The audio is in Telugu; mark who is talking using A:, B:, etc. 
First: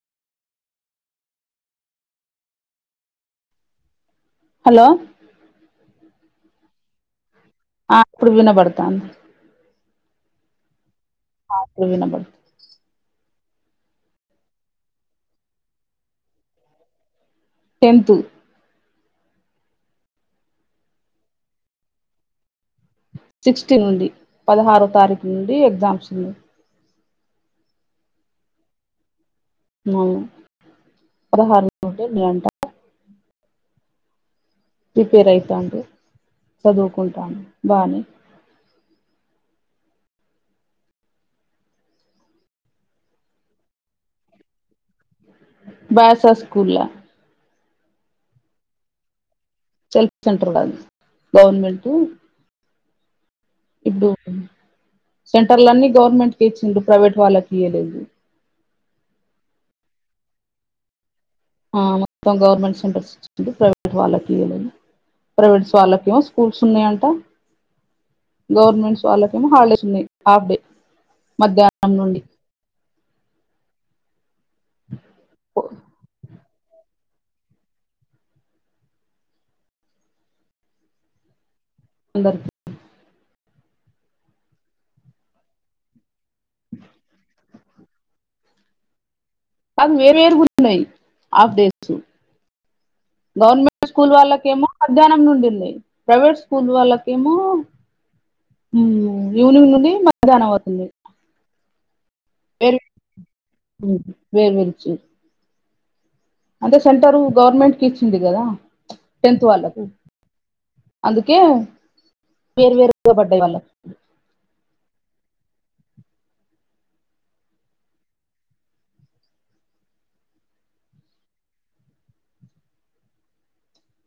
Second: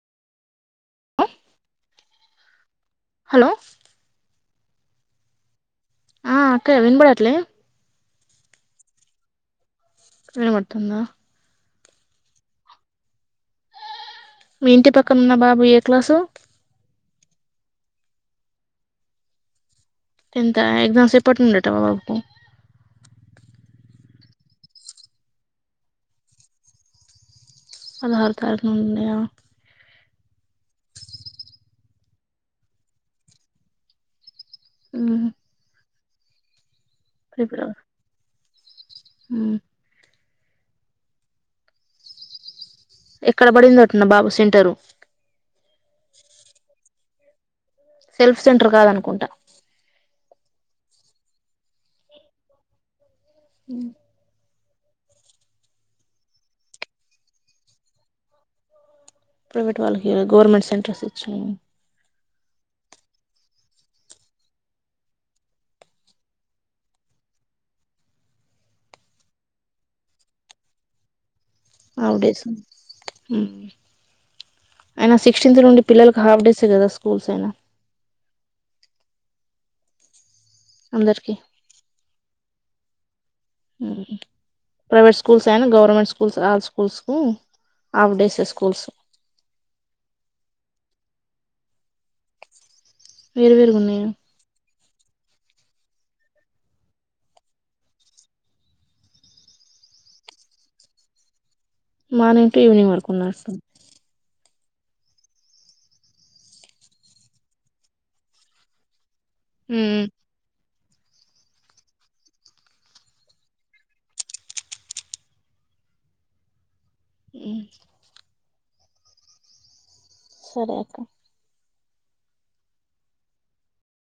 A: హలో
B: హలో
A: ఆ అక్క వినబడట్లే
B: ఆ ఇప్పుడు వినబడతాంది
A: వినబడుతుందా
B: ఆప్పులు వినబడు
A: మీ ఇంటి పక్కనన్న బాబు ఏ క్లాసు
B: టెంతు
A: టెన్త్ ఎగ్జామ్స్ ఎప్పటి ఉండట బాబుకు
B: సిక్స్టీ నుండి పదహారో తారీఖు నుండి ఎగ్జామ్స్ ఉంది
A: పదహారో తారీఖు నున్నయ
B: పదహారుంటడి అంట ప్రిపేర్ అయితా అండి
A: మ్మ్
B: చదుకుంటుండు బానే
A: అ ఎక్కడ పడింద అట్న్న బాబు సెంటరు
B: బాయ్స్ఎస్ స్కూల్
A: సెల్ఫ్ సెంటర్ కాద అనుకుంటా
B: సెల్ఫ్ సెంటర్ గాదు గవర్నమెంటు ఇప్పు సెంటర్లన్నీ గవర్నమెంట్కి ఇచ్చిండు ప్రైవేట్ వాళ్ళకి ఇవలేదు
A: ప్రైవేట్ వాళ్ళకి గవర్నమెంట్ సెంటర్స్ ఇచ్చినా
B: మొత్తం గవర్నమెంట్ సెంటర్స్ వచ్చింది ప్రైవేట్ వాళ్ళకి ఇవడి ప్రైవేట్స్ వాళ్ళకేమో స్కూల్స్ ఉన్నాయంట గవర్నమెంట్స్ వాళ్ళకేమో హాలిడేస్ ఉన్నాయి హాఫ్ డే మధ్యాహ్నం నుండి
A: అయినా సిక్స్టీన్త్ నుండి పిల్లలకి హాఫ్ డేస్ కదా స్కూల్స్ అయినా అందరికి
B: అన్దర్
A: ప్రైవేట్ స్కూల్స్ ఐన గవర్నమెంట్ స్కూల్స్ ల్ స్కూల్స్కు ఆఫ్ డేస్ స్కూల్స్
B: అవ్ వేరువేరు పుట్టినయ్ అప్డేట్
A: వేరు వేరుగా
B: గవర్నమెంట్
A: ఉన్నాయి
B: స్కూల్ వాళ్ళకేమో మధ్యాహ్నం నుండి ఉంది. ప్రైవేట్ స్కూల్ వాళ్ళకేమో ఈవినింగ్ నుండి మధ్యాహ్నం వరకు ఉన్నాయ్
A: మనేన్ ఈవనింగ్ వరకు ఉన్నారు సార్
B: వేయించి అంటే సెంటర్ గవర్నమెంట్ కి ఇచ్చింది. కదా టెన్తు వాళ్లకు
A: మ్మ్
B: అందుకే వేర్వేరుగా పడ్డాయి. వాళ్ళ
A: హమ్ సరే అక్క